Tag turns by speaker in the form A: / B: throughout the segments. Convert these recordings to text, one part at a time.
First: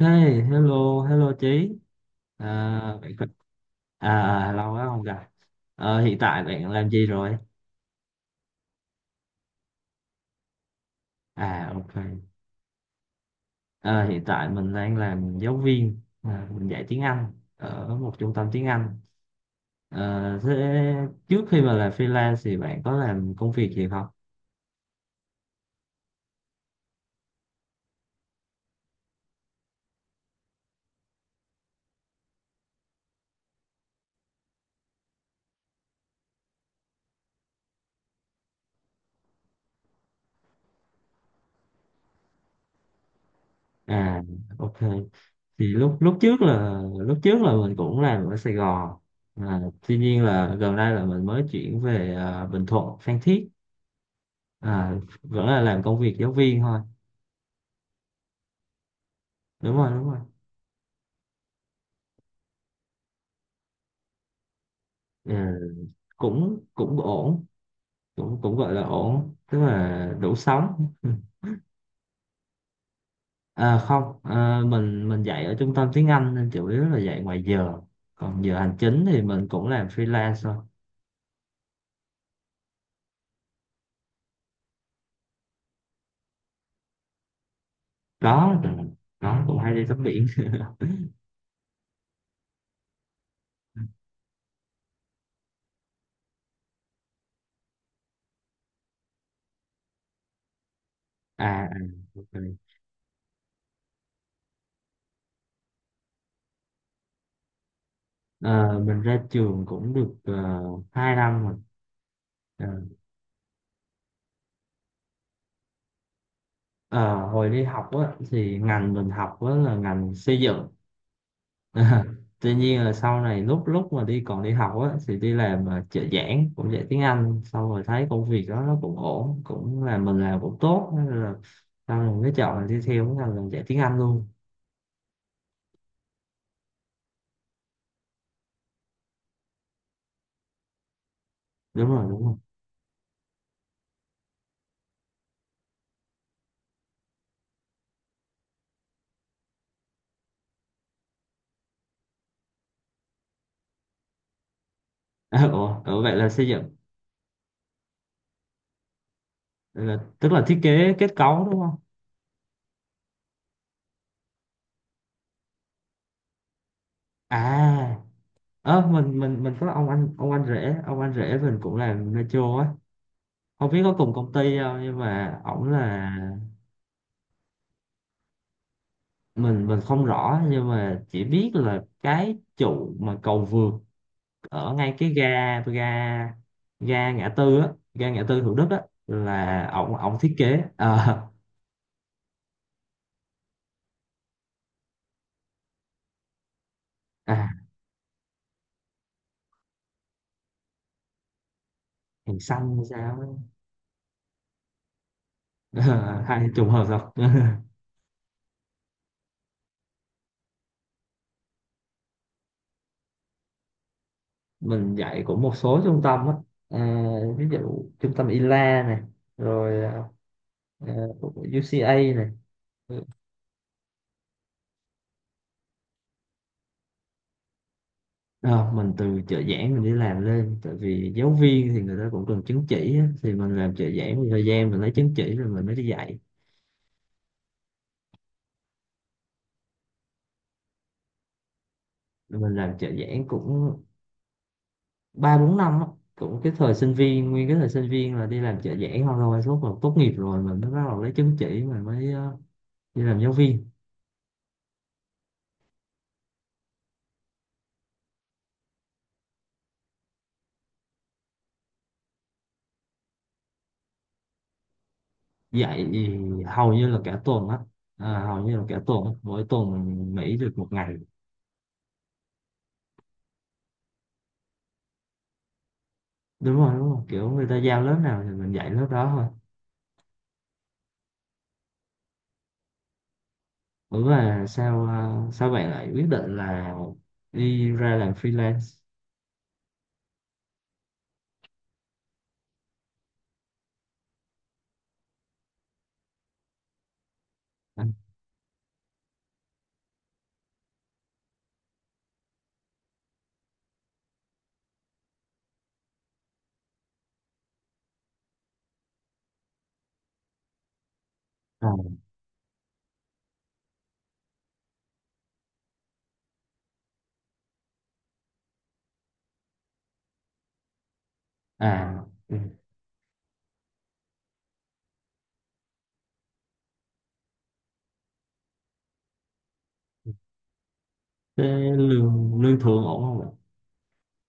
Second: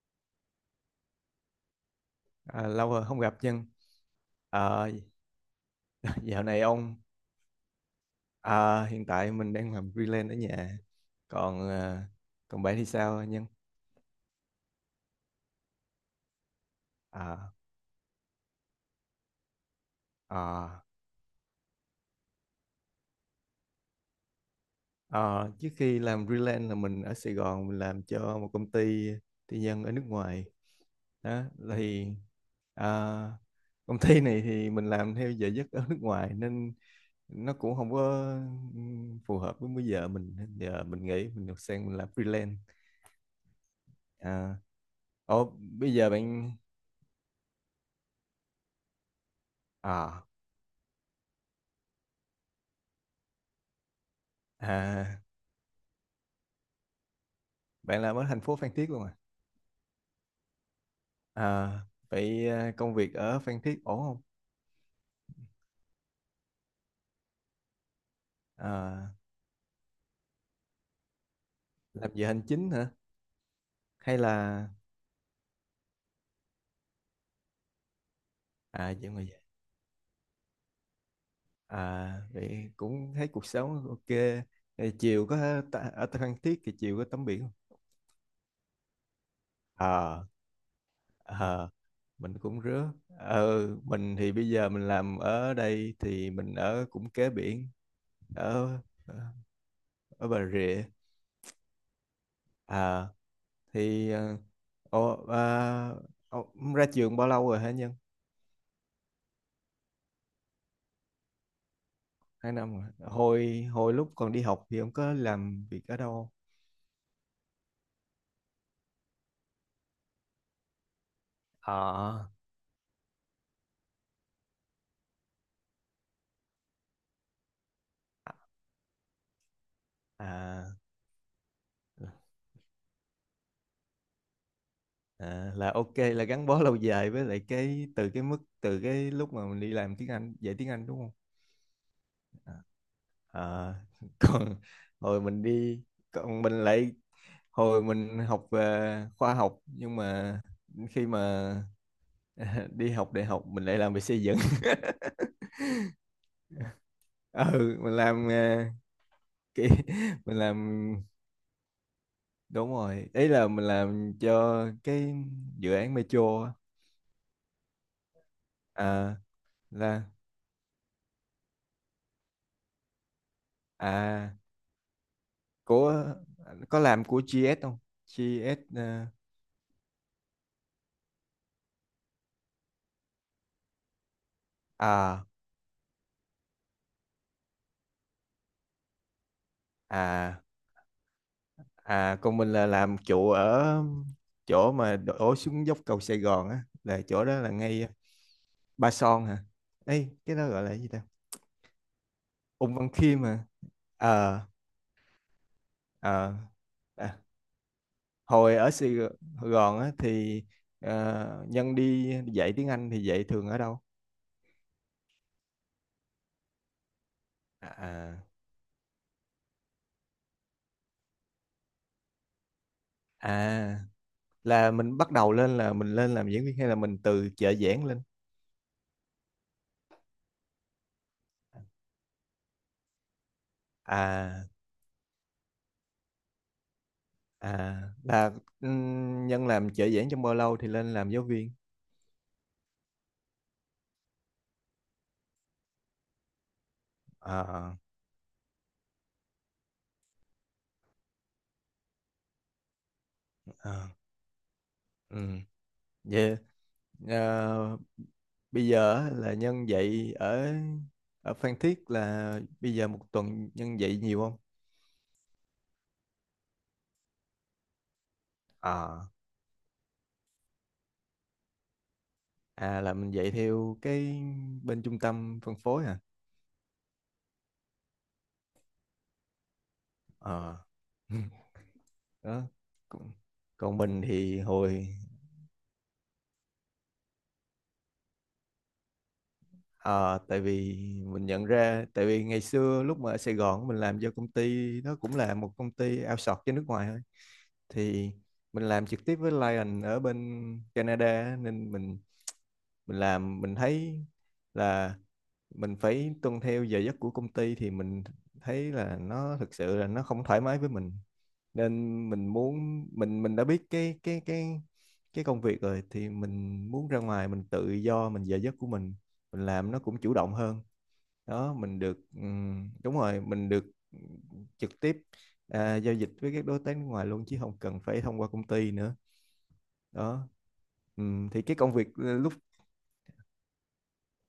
A: Hey, hello, hello Chí. À,
B: À, lâu rồi
A: bạn
B: không
A: có-
B: gặp Nhân.
A: à, à, Lâu quá
B: Ờ,
A: không gặp. Hiện
B: dạo
A: tại
B: này
A: bạn làm
B: ông
A: gì rồi?
B: à, hiện tại mình đang làm freelance ở nhà. Còn
A: À, ok.
B: à, còn bạn thì sao Nhân?
A: Ờ, Hiện tại mình đang làm giáo viên, mình dạy tiếng Anh
B: À,
A: ở một trung tâm tiếng Anh. Thế
B: à,
A: trước khi mà làm freelance thì bạn có làm công việc gì không?
B: Trước khi làm freelance là mình ở Sài Gòn mình làm cho một công ty tư nhân ở nước ngoài. Đó thì à, Công ty này thì mình làm theo giờ giấc ở nước ngoài nên nó cũng không có phù hợp với múi giờ mình, giờ mình nghĩ mình được sang mình làm freelance.
A: À,
B: À,
A: ok.
B: Ủa,
A: Thì
B: Bây
A: lúc
B: giờ bạn
A: lúc trước là mình cũng làm ở Sài Gòn. À, Tuy nhiên
B: à,
A: là gần đây là mình mới chuyển về Bình Thuận, Phan Thiết. à,
B: à
A: Vẫn là làm công việc giáo viên thôi.
B: bạn làm ở thành phố Phan Thiết luôn à?
A: Đúng rồi, đúng rồi.
B: À, Vậy à, công việc ở Phan Thiết ổn không?
A: Ừ, cũng cũng ổn, cũng cũng gọi là
B: À,
A: ổn, tức là đủ sống.
B: làm giờ hành chính hả?
A: Ừ. Không,
B: Hay là
A: mình dạy ở trung tâm tiếng Anh nên chủ yếu là dạy ngoài giờ, còn giờ hành
B: à
A: chính
B: vậy mà
A: thì
B: vậy.
A: mình cũng làm freelance thôi.
B: À vậy cũng thấy cuộc sống ok. Thì chiều ở Phan Thiết thì chiều có tắm biển không?
A: có có cũng hay đi tắm
B: À,
A: biển.
B: à mình cũng rứa. Ờ, mình thì bây giờ mình làm ở đây thì mình ở cũng kế biển, ở ờ, ở Bà Rịa.
A: À, à, ok.
B: À thì ờ, ồ, à, ồ, Ông ra trường bao lâu rồi hả Nhân?
A: Ờ, mình ra trường cũng được 2 năm rồi.
B: Hai
A: Ờ,
B: năm rồi. Hồi hồi lúc còn đi học thì ông có làm việc ở đâu không?
A: ờ, Hồi đi học á, thì ngành mình học á, là ngành xây dựng. À,
B: Ờ,
A: tuy nhiên là sau này lúc lúc mà đi còn đi học á thì đi làm trợ giảng, cũng dạy tiếng Anh, xong rồi thấy công việc đó nó cũng ổn, cũng là mình làm cũng
B: à,
A: tốt, nên là sau này mới chọn là đi theo cái ngành là dạy tiếng Anh luôn.
B: là ok, là gắn bó lâu dài với lại cái từ cái mức từ cái lúc mà mình đi làm tiếng Anh dạy tiếng Anh đúng không.
A: Đúng rồi, đúng rồi.
B: Ờ, còn hồi mình đi còn mình lại Hồi mình học về khoa học nhưng mà khi mà đi học đại học mình lại làm về xây dựng.
A: Ủa vậy là xây dựng,
B: Ừ mình làm, ờ, cái
A: là, tức
B: mình
A: là
B: làm,
A: thiết kế kết cấu đúng không?
B: đúng rồi, ý là mình làm cho cái dự án metro á.
A: À, ơ
B: À
A: mình có ông
B: là
A: anh, ông anh rể mình cũng làm metro á. Không biết có cùng công
B: à
A: ty không nhưng mà ổng là,
B: Của có làm của GS không? GS?
A: mình không rõ nhưng mà chỉ biết là cái trụ mà cầu vượt ở ngay cái
B: ờ, à
A: ga ga ga ngã tư á, ga ngã tư Thủ Đức á, là ổng ổng thiết
B: à
A: kế. Ờ,
B: À, còn mình là làm trụ ở chỗ mà đổ xuống dốc cầu Sài Gòn á, là chỗ đó
A: à,
B: là ngay Ba Son hả? Ấy, cái đó gọi là cái gì ta?
A: hàng
B: Ung
A: xanh hay
B: Văn
A: sao
B: Khiêm
A: á.
B: mà. Ờ.
A: Ờ,
B: ờ.
A: hay trùng hợp thật.
B: à, Hồi ở Sài Gòn á thì, ờ, Nhân đi dạy tiếng Anh thì dạy thường ở đâu?
A: Mình dạy cũng một số trung tâm á. Ờ, ví dụ
B: À,
A: trung
B: à,
A: tâm ILA này, rồi ờ, UCA này.
B: à, là mình bắt đầu lên là mình lên làm giảng viên hay là mình từ trợ giảng lên?
A: Ờ, mình từ trợ giảng mình đi làm lên, tại vì giáo viên thì người ta cũng cần chứng chỉ á. Thì mình làm trợ giảng một thời
B: À,
A: gian, mình lấy chứng chỉ rồi mình mới đi dạy.
B: là Nhân làm trợ giảng trong bao lâu thì lên làm giáo viên?
A: Rồi mình làm trợ giảng cũng ba bốn năm á. Cũng cái thời sinh viên, nguyên cái thời
B: à
A: sinh viên là đi làm trợ giảng không thôi, lúc mà tốt nghiệp rồi mình mới bắt đầu lấy chứng chỉ mình mới đi làm giáo viên.
B: à ừ Vậy à, bây giờ á, là nhân dạy ở ở Phan Thiết là bây giờ một tuần nhân dạy nhiều không?
A: Dạy thì hầu như là cả tuần á. Hầu như là cả tuần
B: à
A: á. Mỗi tuần mình nghỉ được một ngày.
B: là mình dạy theo cái bên trung tâm phân phối à.
A: Đúng rồi, đúng rồi, kiểu người ta giao lớp nào thì mình dạy lớp đó thôi.
B: ờ đó còn, còn mình
A: Ủa
B: thì
A: là sao
B: hồi
A: sao bạn lại quyết định là đi ra làm freelance?
B: à, Tại vì mình nhận ra, tại vì ngày xưa lúc mà ở Sài Gòn mình làm cho công ty nó cũng là một công ty outsource cho nước ngoài thôi.
A: À,
B: Thì mình làm trực tiếp với Lion ở bên Canada á, nên mình làm mình thấy là mình phải tuân theo giờ giấc của công ty thì mình thấy là nó thực sự là nó không thoải mái với mình,
A: à,
B: nên mình muốn mình đã biết cái công việc rồi thì mình muốn ra ngoài mình tự do mình giờ giấc của mình làm nó cũng chủ động hơn. Đó mình
A: à,
B: được
A: ừ.
B: đúng rồi mình được trực tiếp, à, giao dịch với các đối tác nước ngoài luôn chứ không cần phải thông qua công ty nữa. Đó. Thì
A: Thế
B: cái công việc ờ, lúc,
A: lương lương thường ổn không ạ?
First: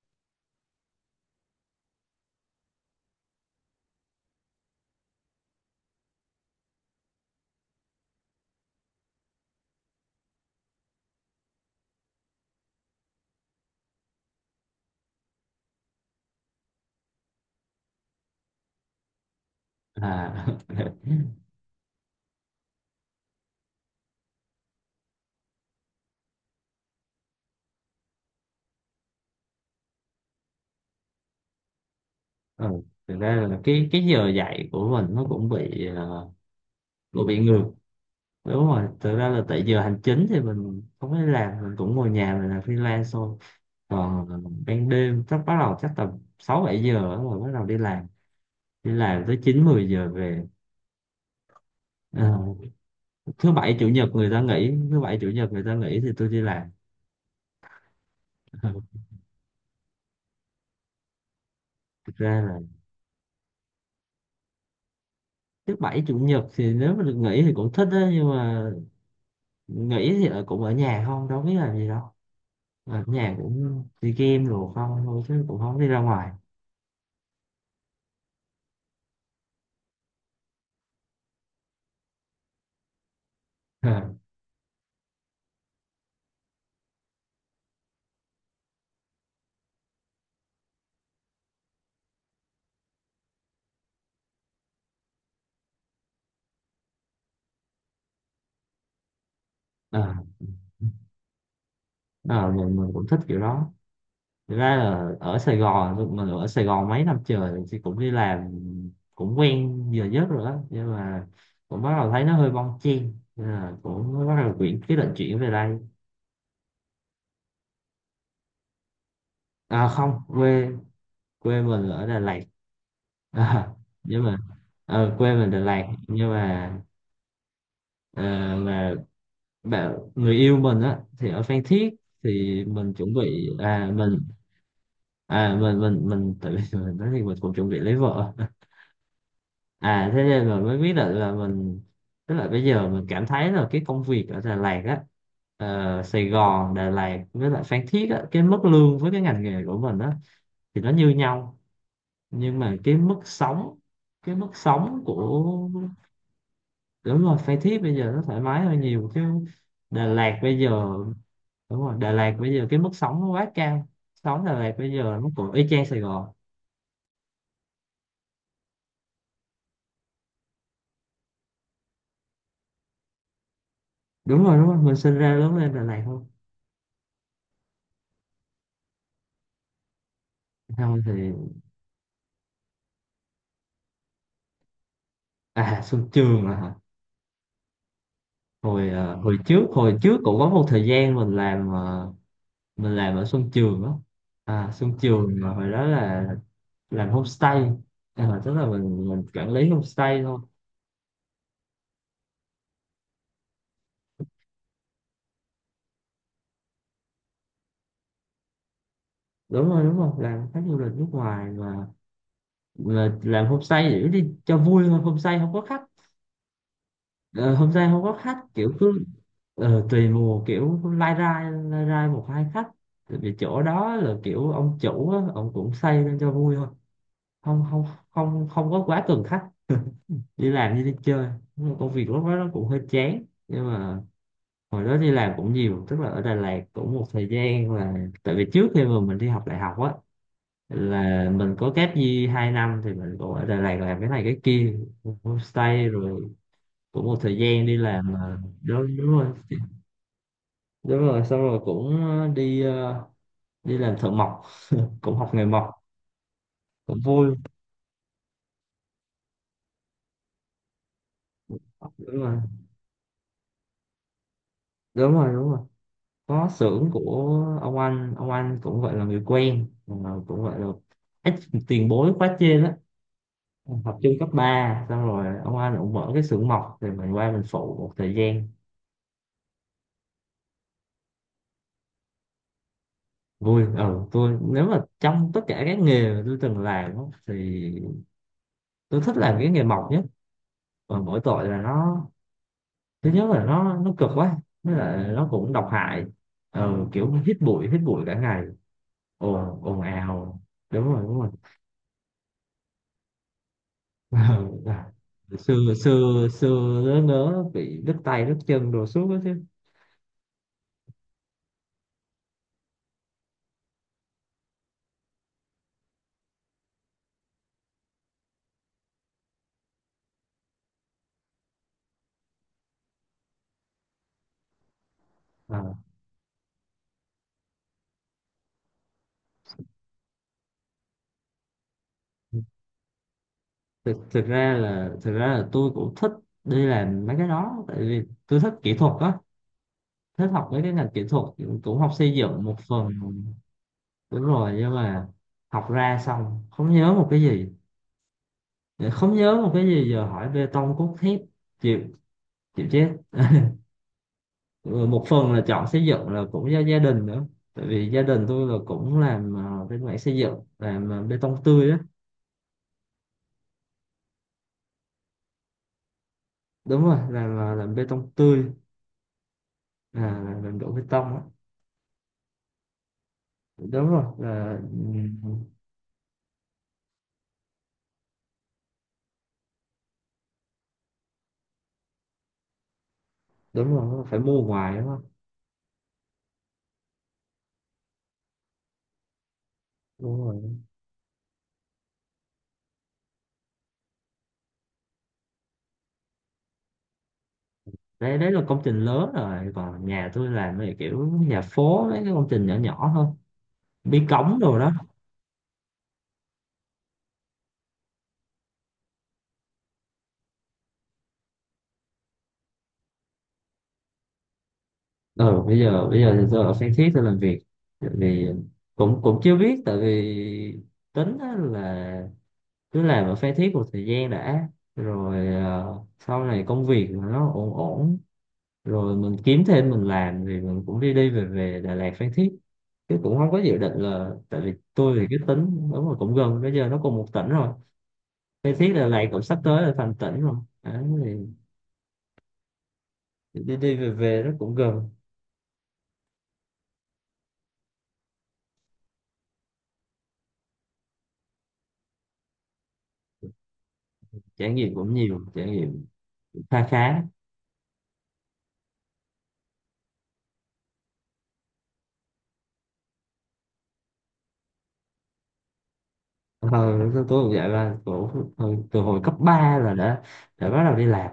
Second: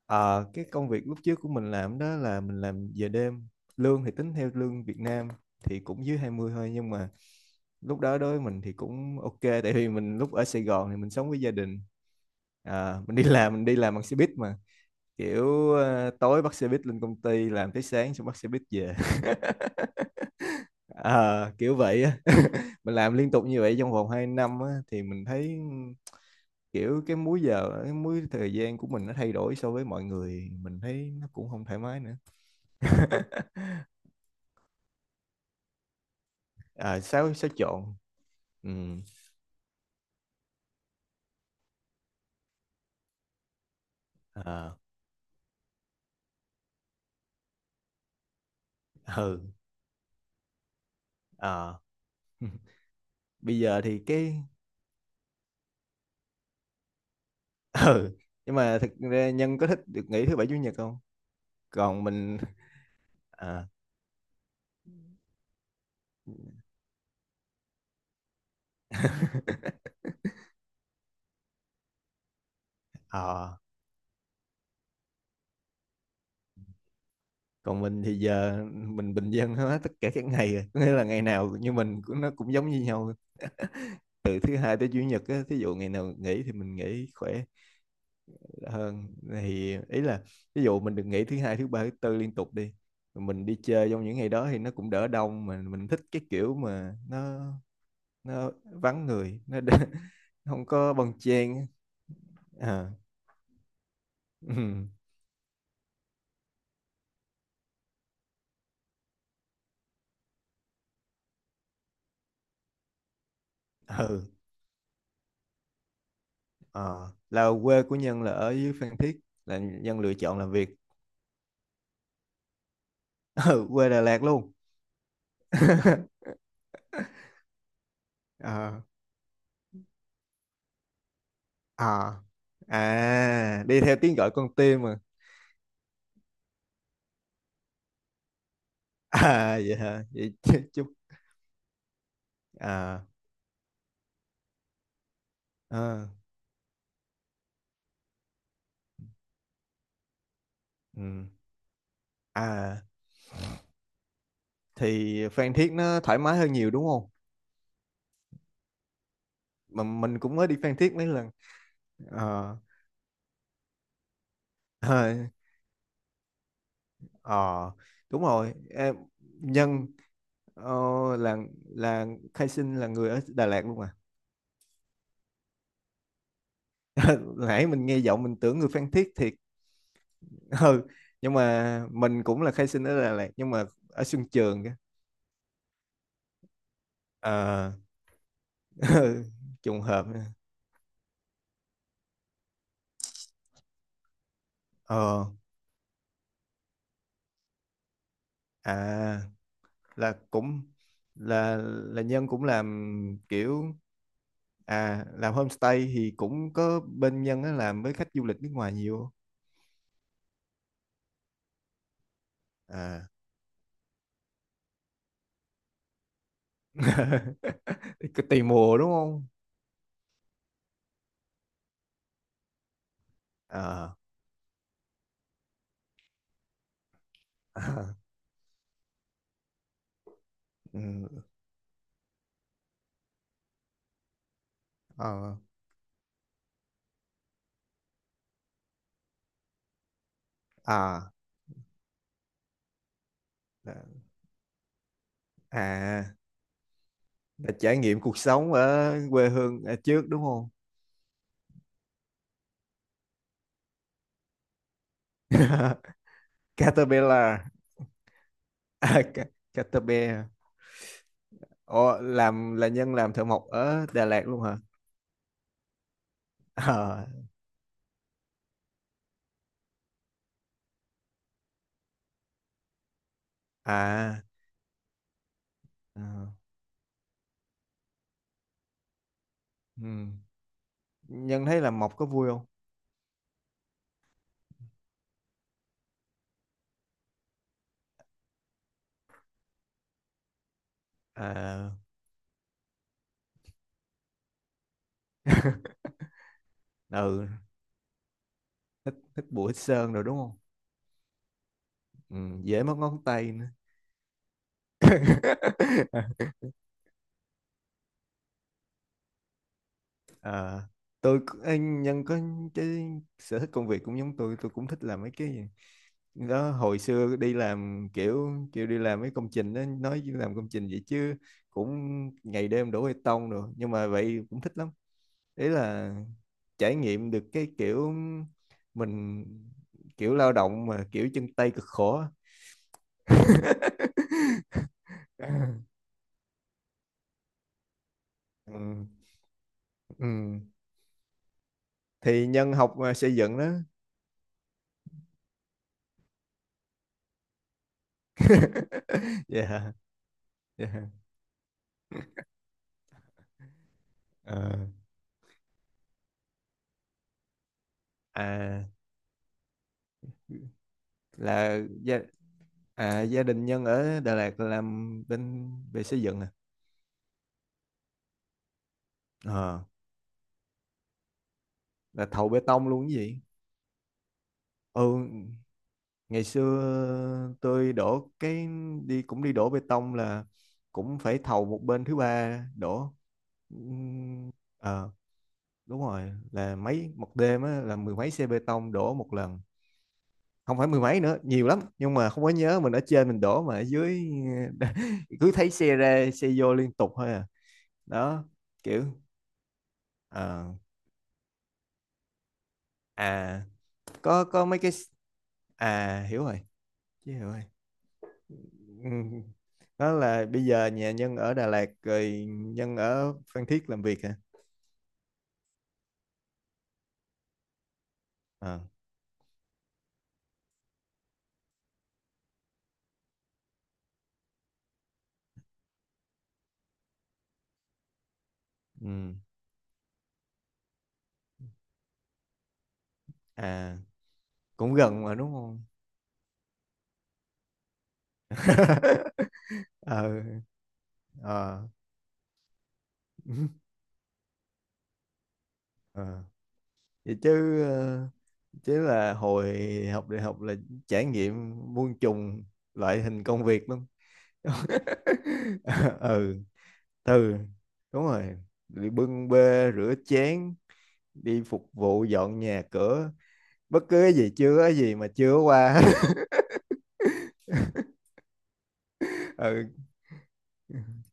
B: ờ, cái công việc lúc trước của mình làm đó là mình làm giờ đêm, lương thì tính theo lương Việt Nam thì cũng dưới 20 thôi nhưng mà lúc đó đối với mình thì cũng ok, tại vì mình lúc ở Sài Gòn thì mình sống với gia đình. À, mình đi làm, mình đi làm bằng xe buýt mà kiểu ờ, tối bắt xe buýt lên công ty làm tới sáng xong bắt xe buýt về.
A: À,
B: Ờ, kiểu vậy á. Mình làm liên tục như vậy trong vòng 2 năm á, thì mình thấy kiểu cái múi giờ cái múi thời gian của mình nó thay đổi so với mọi người, mình thấy nó cũng không thoải mái nữa.
A: ừ. Thực ra là cái giờ dạy của mình nó cũng bị
B: À,
A: cũng
B: xáo
A: bị
B: xáo
A: ngược.
B: trộn.
A: Đúng
B: ừ
A: rồi, thực ra là tại giờ hành chính thì mình không phải làm, mình cũng ngồi nhà mình làm freelance thôi. Còn
B: à,
A: ban đêm chắc bắt đầu, chắc tầm 6 7 giờ á, rồi bắt đầu đi làm. Đi làm tới
B: ừ
A: 9 10 giờ về.
B: à.
A: Ờ,
B: Bây giờ thì cái
A: thứ bảy chủ nhật người ta nghỉ thì tôi đi làm.
B: ừ nhưng mà thực ra Nhân có thích được nghỉ thứ bảy chủ nhật không? còn
A: Thực
B: mình
A: ra là
B: à,
A: thứ bảy chủ nhật thì nếu mà được nghỉ thì cũng thích á, nhưng mà nghỉ thì cũng ở nhà không, đâu biết làm gì đâu. Ờ, ở nhà
B: ờ,
A: cũng đi game rồi không thôi chứ cũng không đi ra ngoài.
B: Còn mình thì giờ mình bình dân hết tất cả các ngày rồi. Có nghĩa là ngày nào như mình cũng nó cũng giống như nhau,
A: Ờ,
B: từ thứ hai tới chủ nhật á, thí dụ ngày nào nghỉ thì mình nghỉ khỏe hơn, thì ý là ví dụ mình được nghỉ thứ hai thứ ba thứ tư liên tục đi, mình đi chơi trong những ngày đó thì nó cũng đỡ đông, mà mình thích cái kiểu mà nó vắng người nó
A: ờ,
B: không có bon chen.
A: ờ, mình,
B: à,
A: cũng thích kiểu đó. Thực ra
B: ừ,
A: là ở Sài Gòn mình ở Sài Gòn mấy năm trời thì cũng đi làm, cũng quen giờ giấc rồi đó, nhưng mà cũng bắt đầu thấy nó hơi bon chen. Nên là
B: ừ
A: cũng bắt đầu chuyển, cái định chuyển về đây.
B: ờ, là quê của Nhân là ở dưới Phan Thiết, là
A: À
B: Nhân lựa
A: không,
B: chọn làm
A: quê
B: việc.
A: quê mình ở Đà Lạt. À,
B: Ừ, quê Đà
A: nhưng
B: Lạt
A: mà
B: luôn.
A: ờ, quê mình Đà Lạt nhưng mà ờ,
B: à
A: mà bạn người yêu mình á thì ở Phan Thiết,
B: à,
A: thì mình chuẩn bị
B: À đi theo tiếng
A: mình,
B: gọi con tim mà.
A: à mình tự, mình nói thì mình cũng chuẩn bị lấy vợ.
B: À vậy hả,
A: À thế
B: vậy
A: nên là mới
B: chúc.
A: biết là mình, tức là bây giờ
B: à,
A: mình cảm thấy là cái công việc ở Đà Lạt á,
B: à,
A: Sài Gòn, Đà Lạt với lại Phan Thiết á, cái mức lương với cái ngành nghề của mình á thì nó như
B: ừ.
A: nhau, nhưng mà
B: À
A: cái mức sống, cái mức sống
B: thì Phan
A: của
B: Thiết nó thoải mái hơn nhiều đúng không.
A: đúng rồi, Phan Thiết bây giờ nó thoải mái hơn nhiều chứ.
B: Mà
A: Đà
B: mình cũng
A: Lạt
B: mới đi
A: bây
B: Phan Thiết
A: giờ
B: mấy lần.
A: Đúng rồi, Đà Lạt bây
B: ờ
A: giờ cái mức sống nó quá cao, sống Đà Lạt bây giờ nó
B: à
A: cũng y chang Sài Gòn.
B: ờ, đúng rồi em, Nhân. Ồ, là Khai Sinh là người ở Đà Lạt luôn à?
A: Đúng rồi, đúng rồi, mình sinh ra lớn lên Đà Lạt thôi.
B: Nãy mình nghe giọng mình tưởng người Phan Thiết thiệt. Ừ,
A: Không thì,
B: nhưng mà mình cũng là Khai Sinh ở Đà Lạt nhưng mà ở Xuân Trường kìa.
A: à Xuân Trường à hả?
B: Ờ,
A: Hồi hồi trước,
B: trùng
A: hồi
B: hợp.
A: trước cũng có một thời gian mình làm mình làm ở Xuân Trường đó. À Xuân
B: Ờ.
A: Trường, mà hồi đó là làm homestay. À, tức là
B: à
A: mình quản lý
B: là
A: homestay thôi.
B: cũng là Nhân cũng làm kiểu, à làm homestay thì cũng có bên Nhân á làm với khách du lịch nước ngoài nhiều không?
A: Đúng rồi, đúng rồi, làm khách du lịch nước ngoài mà
B: À.
A: mà làm homestay để đi cho vui thôi, homestay không có khách. Ờ, homestay không có
B: Cứ
A: khách,
B: tùy
A: kiểu
B: mùa đúng
A: cứ
B: không?
A: ờ, tùy mùa, kiểu lai rai, một hai khách. Tại vì chỗ
B: Ờ.
A: đó là kiểu ông chủ á, ông cũng xây lên cho vui thôi, không không không, không có quá cần khách, đi làm
B: Ừ.
A: như đi chơi. Nhưng mà công việc lúc đó nó cũng hơi chán, nhưng mà hồi đó đi làm
B: Ờ.
A: cũng nhiều, tức là ở Đà Lạt cũng một thời gian là, tại vì trước khi mà mình đi học đại học á,
B: à
A: là mình có kép gì hai năm thì mình cũng ở Đà Lạt làm
B: là-
A: cái này cái kia, homestay
B: à
A: rồi cũng một thời
B: là
A: gian đi
B: trải nghiệm
A: làm
B: cuộc sống ở
A: đúng, đúng rồi.
B: quê hương ở trước đúng không.
A: Đúng rồi, xong rồi cũng đi, đi làm thợ mộc, cũng học nghề mộc, cũng vui.
B: Caterpillar. Caterpillar. Ồ,
A: Đúng rồi,
B: làm là nhân làm thợ mộc ở Đà Lạt luôn hả.
A: đúng rồi, đúng rồi, có xưởng của
B: Ờ,
A: ông anh, cũng gọi là người quen, cũng gọi là ít tiền bối quá trên á, học chung
B: à,
A: cấp 3, xong rồi ông anh cũng
B: ờ,
A: mở cái xưởng mộc thì mình qua mình phụ một thời gian.
B: ừ. Nhân thấy làm mộc có vui không?
A: Vui, ờ tôi nếu mà trong tất cả các nghề mà tôi từng làm á, thì tôi thích làm cái nghề mộc nhất, và mỗi tội là
B: à
A: nó, thứ nhất là nó cực quá, với lại nó cũng độc hại. Ừ, kiểu
B: ừ
A: hít bụi, hít bụi cả ngày,
B: Thích bụi thích
A: ồn ồn
B: sơn rồi đúng không.
A: ào. Đúng rồi, đúng rồi.
B: Ừ, dễ mất ngón tay nữa.
A: Ừ, à, xưa, xưa nớ nớ bị đứt tay đứt chân đồ suốt đó chứ.
B: Ờ, ê, nhân có cái sở thích công việc cũng giống tôi cũng thích làm mấy cái đó. Hồi xưa đi làm kiểu kiểu đi làm mấy công trình đó, nói chứ làm công trình vậy chứ cũng ngày đêm đổ bê tông rồi nhưng mà vậy cũng thích lắm, ý
A: Ờ,
B: là trải nghiệm được cái kiểu mình kiểu lao động mà kiểu chân tay cực khổ á.
A: thực ra là, tôi cũng thích đi làm mấy cái đó, tại vì tôi thích kỹ
B: ừ.
A: thuật á, thích
B: Ừ.
A: học mấy cái ngành kỹ thuật, cũng học xây
B: Thì
A: dựng
B: nhân
A: một
B: học
A: phần.
B: à, xây dựng đó.
A: Đúng rồi, nhưng mà học ra xong không nhớ một cái gì, không nhớ một cái
B: Dạ.
A: gì, giờ hỏi bê
B: Dạ.
A: tông cốt thép chịu, chịu chết.
B: Ờ.
A: Ừ, một phần là chọn xây dựng là cũng do gia đình nữa, tại vì gia đình tôi là
B: À
A: cũng làm bên mảng xây dựng, làm bê tông
B: là
A: tươi á.
B: gia, à, gia đình Nhân ở Đà Lạt làm bên về xây dựng à.
A: Đúng rồi, làm làm bê tông tươi.
B: Ờ,
A: À, làm đổ bê tông á.
B: là thầu bê tông luôn cái gì.
A: Đúng rồi là
B: Ừ,
A: ừ,
B: ngày xưa tôi đổ cái, đi cũng đi đổ bê tông là cũng phải thầu một bên thứ ba đổ.
A: đúng rồi phải
B: Ừm,
A: mua ngoài đúng
B: ờ
A: không.
B: đúng rồi, là mấy một đêm á, là mười mấy xe bê tông đổ một lần,
A: Đúng rồi,
B: không phải mười mấy nữa nhiều lắm nhưng mà không có nhớ mình ở trên mình đổ mà ở dưới cứ thấy xe ra xe vô liên tục thôi à.
A: đấy
B: Đó
A: đấy là công
B: kiểu
A: trình lớn rồi, còn nhà tôi
B: ờ
A: làm thì kiểu nhà phố mấy cái công trình nhỏ nhỏ thôi,
B: à,
A: bí cống
B: có
A: đồ
B: mấy cái,
A: đó.
B: à hiểu rồi, chứ hiểu rồi. Ừ. Đó là bây giờ nhà Nhân ở Đà Lạt rồi Nhân ở Phan Thiết làm việc hả.
A: Ừ, bây giờ thì tôi ở Phan Thiết tôi làm việc, tại vì
B: Ờ,
A: cũng cũng chưa biết, tại vì tính á là cứ làm ở Phan Thiết một thời gian đã, rồi ờ, sau này công việc mà nó ổn ổn rồi
B: ừ.
A: mình kiếm thêm mình làm, thì mình cũng đi đi về về Đà Lạt, Phan Thiết. Chứ cũng không có dự định
B: À
A: là, tại vì
B: cũng
A: tôi
B: gần
A: thì
B: mà
A: cái
B: đúng không.
A: tính đúng là, cũng gần, bây giờ nó cùng một tỉnh rồi, Phan Thiết là lại cũng sắp tới là thành
B: ờ
A: tỉnh rồi. Đấy,
B: ờ
A: thì đi đi về về nó cũng gần.
B: ờ vậy chứ ờ, chứ là hồi học đại học là trải nghiệm muôn trùng loại hình công việc lắm.
A: Trải nghiệm cũng nhiều trải nghiệm,
B: ừ
A: khá khá.
B: ừ đúng rồi, đi bưng bê rửa chén, đi phục vụ dọn nhà cửa, bất cứ cái gì chưa có gì mà chưa qua.
A: Ờ, tôi cũng vậy là cổ, từ hồi cấp ba
B: ừ
A: là đã bắt đầu đi làm,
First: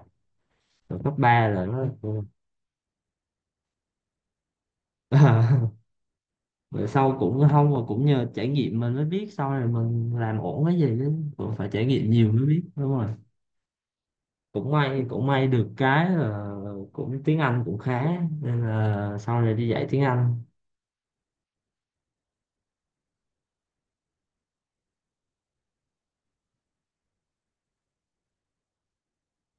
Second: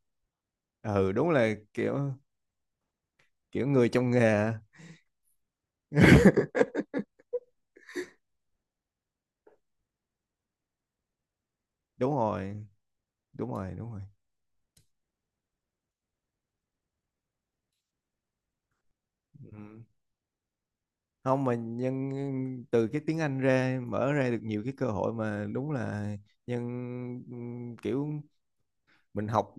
A: từ
B: ừ
A: cấp
B: đúng
A: 3
B: là
A: là nó.
B: kiểu, kiểu người trong nghề.
A: Rồi sau cũng không mà cũng nhờ trải nghiệm mình mới biết sau này mình làm ổn cái gì, chứ cũng phải trải nghiệm
B: Đúng
A: nhiều mới biết.
B: rồi
A: Đúng rồi,
B: đúng rồi đúng rồi.
A: cũng may, cũng may được cái là cũng tiếng Anh cũng khá nên là sau này đi
B: Ừ.
A: dạy tiếng Anh.
B: Không mà nhân, từ cái tiếng Anh ra mở ra được nhiều cái cơ hội mà đúng là nhân, kiểu mình học,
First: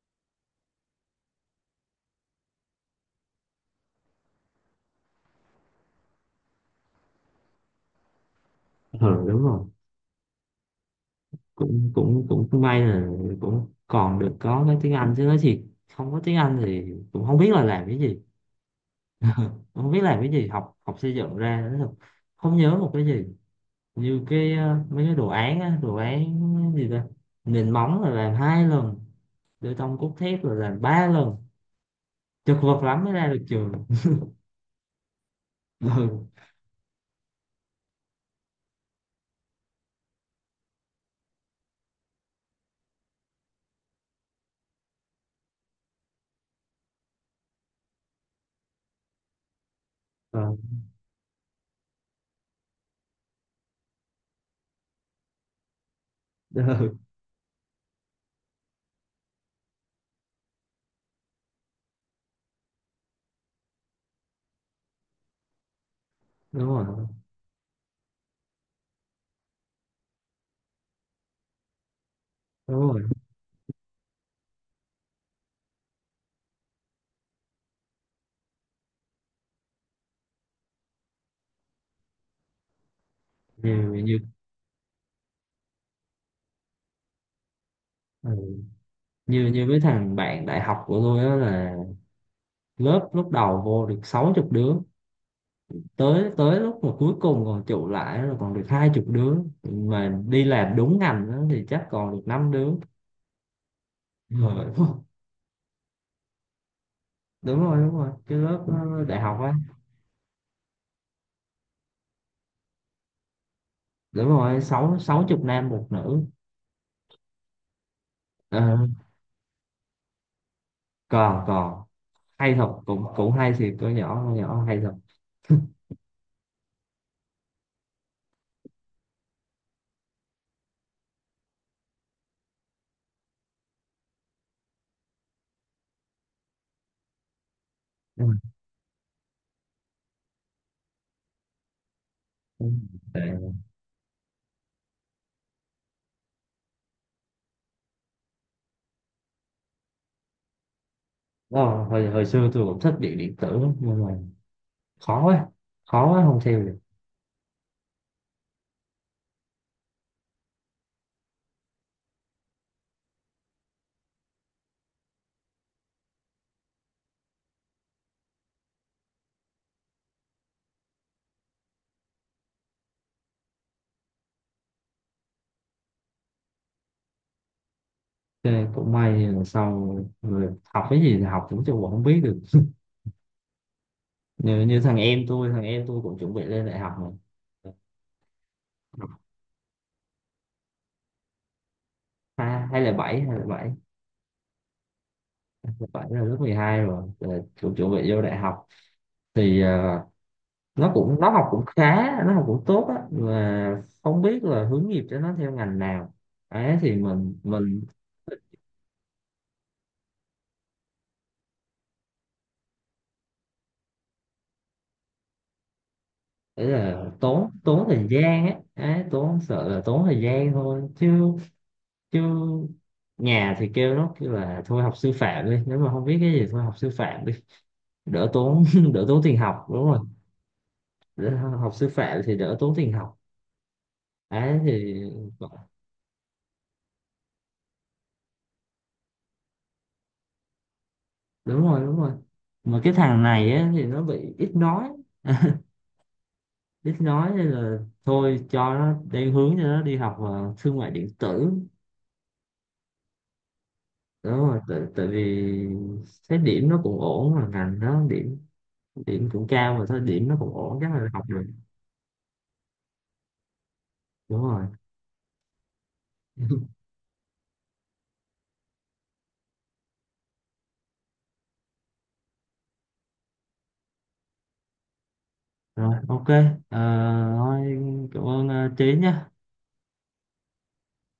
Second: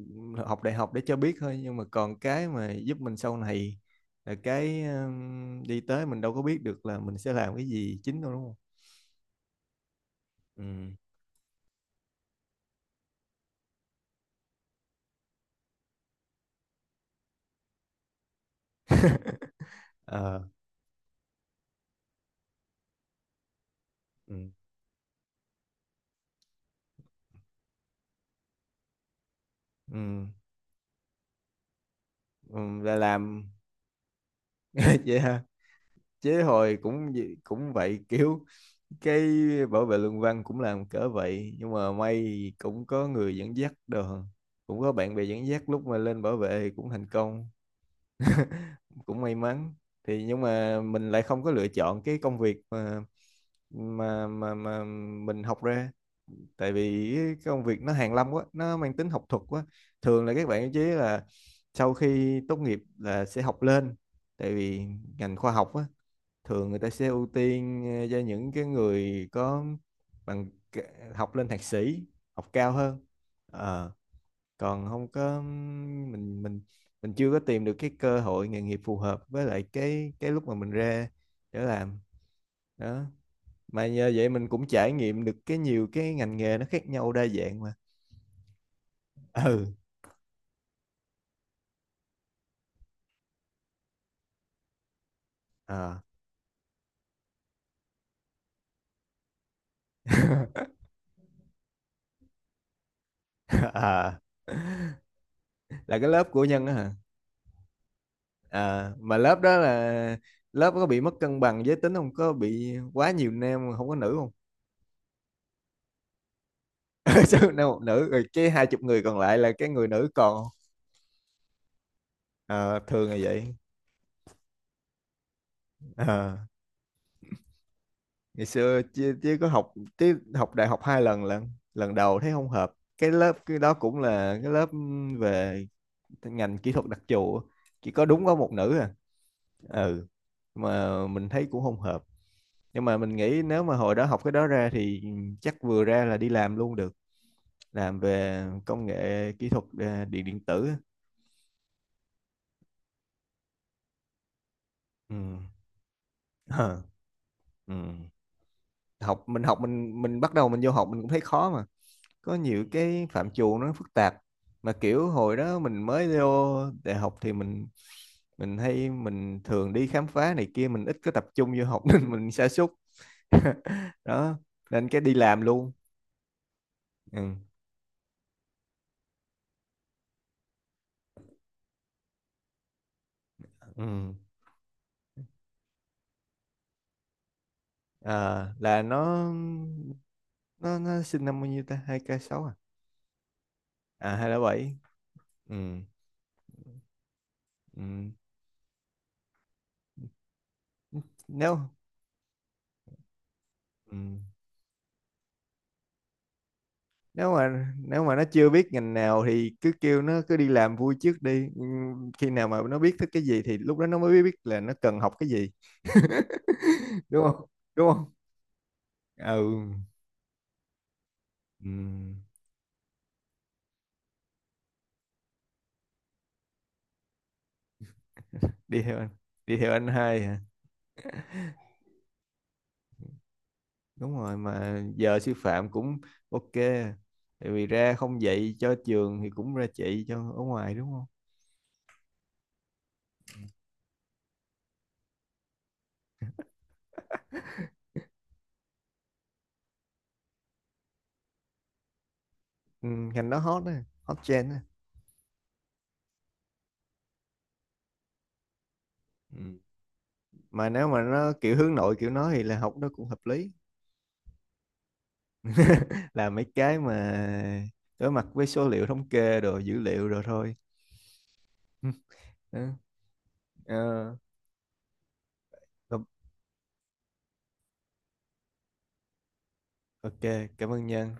B: học đại học để cho biết thôi nhưng mà còn cái mà giúp mình sau này là cái đi tới mình đâu có biết được là mình sẽ làm cái gì chính đâu đúng không.
A: Ừ, đúng rồi,
B: Ừ
A: cũng cũng cũng may là cũng còn được có cái tiếng Anh, chứ nói thiệt không có tiếng Anh thì cũng không biết là làm cái gì, không biết làm cái
B: ờ
A: gì. Học, xây dựng ra nói thật không nhớ một cái gì. Như
B: ừ
A: cái mấy cái đồ án á, đồ án gì ta Nền móng là làm hai lần, bê tông cốt
B: ừ.
A: thép là làm ba lần, chật vật
B: Là
A: lắm mới ra được
B: làm
A: trường.
B: vậy ha. Chứ hồi cũng vậy kiểu cái bảo vệ luận văn cũng làm cỡ vậy nhưng mà may cũng có người dẫn dắt đồ, cũng có bạn bè dẫn dắt lúc mà lên bảo vệ thì cũng thành công, cũng may mắn. Thì
A: Ừ,
B: nhưng
A: ừ,
B: mà mình lại không có lựa chọn cái công việc mà mà mình học ra, tại
A: ừ,
B: vì cái công việc nó hàn lâm quá nó mang tính học thuật quá, thường là các bạn chế là sau khi tốt nghiệp là sẽ học lên, tại vì ngành khoa học á
A: đúng
B: thường người ta sẽ
A: rồi,
B: ưu tiên ờ, cho những cái người có bằng học lên thạc sĩ, học cao
A: đúng
B: hơn.
A: rồi,
B: Ờ, còn không có mình mình mình chưa có tìm được cái cơ hội nghề nghiệp phù hợp với lại cái lúc mà mình ra để làm. Đó mà
A: nhiều
B: nhờ
A: nhiều.
B: vậy mình cũng trải nghiệm được cái nhiều cái ngành nghề nó khác nhau đa dạng mà.
A: Ừ. Nhiều nhiều
B: Ừ
A: mấy thằng bạn đại học của tôi á là, lớp lúc đầu vô được sáu chục đứa,
B: à.
A: tới tới lúc mà cuối cùng còn trụ lại rồi còn được hai chục đứa, mà đi làm đúng ngành đó thì chắc còn được năm đứa
B: À
A: rồi.
B: là cái lớp của Nhân á hả.
A: Đúng rồi, đúng rồi, cái lớp
B: À mà
A: đại học
B: lớp
A: á.
B: đó là lớp có bị mất cân bằng giới tính không, có bị quá nhiều nam không có nữ
A: Đúng
B: không.
A: rồi, sáu sáu chục nam, một nữ.
B: Sao nam một nữ rồi cái
A: Ờ,
B: hai chục người còn lại là cái người nữ còn không?
A: còn, hay thật,
B: Ờ,
A: cũng
B: thường là
A: cũng hay,
B: vậy.
A: thì con nhỏ, hay thật.
B: Ờ, ngày xưa chứ, chứ có học, chứ học đại học hai lần, lần lần đầu thấy không hợp, cái lớp cái đó cũng là cái lớp về ngành kỹ thuật đặc trù á, chỉ có
A: Ừ,
B: đúng có một nữ à. Ừ. Mà mình thấy cũng không hợp,
A: ừ.
B: nhưng mà mình
A: Tệ.
B: nghĩ nếu mà hồi đó học cái đó ra thì chắc vừa ra là đi làm luôn được, làm về công nghệ kỹ thuật ờ, điện điện tử.
A: Ờ, hồi, xưa tôi cũng thích điện, tử lắm, nhưng mà
B: Ừ.
A: khó quá, khó quá không theo được.
B: Ờ, ừ. Học mình học mình bắt đầu mình vô học mình cũng thấy khó mà, có nhiều cái phạm trù nó phức tạp, mà kiểu hồi đó mình mới vô đại học thì mình hay mình thường đi khám phá này kia mình ít có tập trung vô học nên mình sa sút. Đó nên cái đi làm luôn. Ừ.
A: Thế cũng may là sau, rồi học cái gì thì học, cũng chưa không biết được.
B: Ừ.
A: Như, thằng em tôi, cũng chuẩn bị lên đại học mà.
B: À, là
A: Học,
B: nó nó sinh năm bao nhiêu ta, hai k sáu à
A: hai hai là bảy hai là bảy
B: à 207. Ừ.
A: hai là bảy là lớp 12 rồi. Rồi ờ, cũng chuẩn bị
B: Ừ.
A: vô đại học thì nó cũng học
B: nếu
A: cũng khá, nó học cũng tốt á, mà
B: ừ.
A: không biết là hướng nghiệp cho nó theo ngành nào. Ấy thì
B: Nếu
A: mình,
B: mà nếu mà nó chưa biết ngành nào thì cứ kêu nó cứ đi làm vui trước đi. Ừ, khi nào mà nó biết thích cái gì thì lúc đó nó mới biết là nó cần học cái gì,
A: đấy là
B: đúng không,
A: tốn,
B: đúng
A: thời
B: không.
A: gian á, đấy,
B: Ừ.
A: tốn, sợ là tốn thời gian thôi chứ,
B: Ừ.
A: chứ nhà thì kêu nó, kêu là thôi học sư phạm đi, nếu mà không biết cái gì thôi học sư phạm đi, đỡ tốn
B: Đi theo
A: đỡ
B: anh,
A: tốn tiền
B: đi
A: học
B: theo anh
A: đúng rồi.
B: hai hả.
A: Đỡ, học sư phạm thì đỡ tốn tiền học.
B: Đúng rồi
A: Ấy thì
B: mà giờ sư phạm cũng ok, tại vì ra không dạy cho trường thì cũng ra dạy cho ở ngoài đúng không.
A: đúng rồi, đúng rồi. Mà cái thằng này á, thì nó bị ít nói, ít nói nên là thôi cho nó đang hướng cho nó đi học thương mại điện tử.
B: Ừ, ngành đó hot á, hot
A: Đúng
B: trend
A: rồi,
B: á.
A: tại vì thấy điểm nó cũng ổn, mà ngành nó điểm, cũng
B: Ừ.
A: cao, mà thôi điểm nó cũng
B: Mà
A: ổn
B: nếu
A: chắc
B: mà
A: là học
B: nó
A: được.
B: kiểu hướng nội kiểu nó thì là học nó cũng hợp lý.
A: Đúng rồi.
B: Là mấy cái mà đối mặt với số liệu thống kê đồ dữ liệu rồi thôi. Ừ. Ờ,
A: Rồi ok. Ờ, thôi, cảm ơn Trí nhé.
B: ok, cảm ơn Nhân.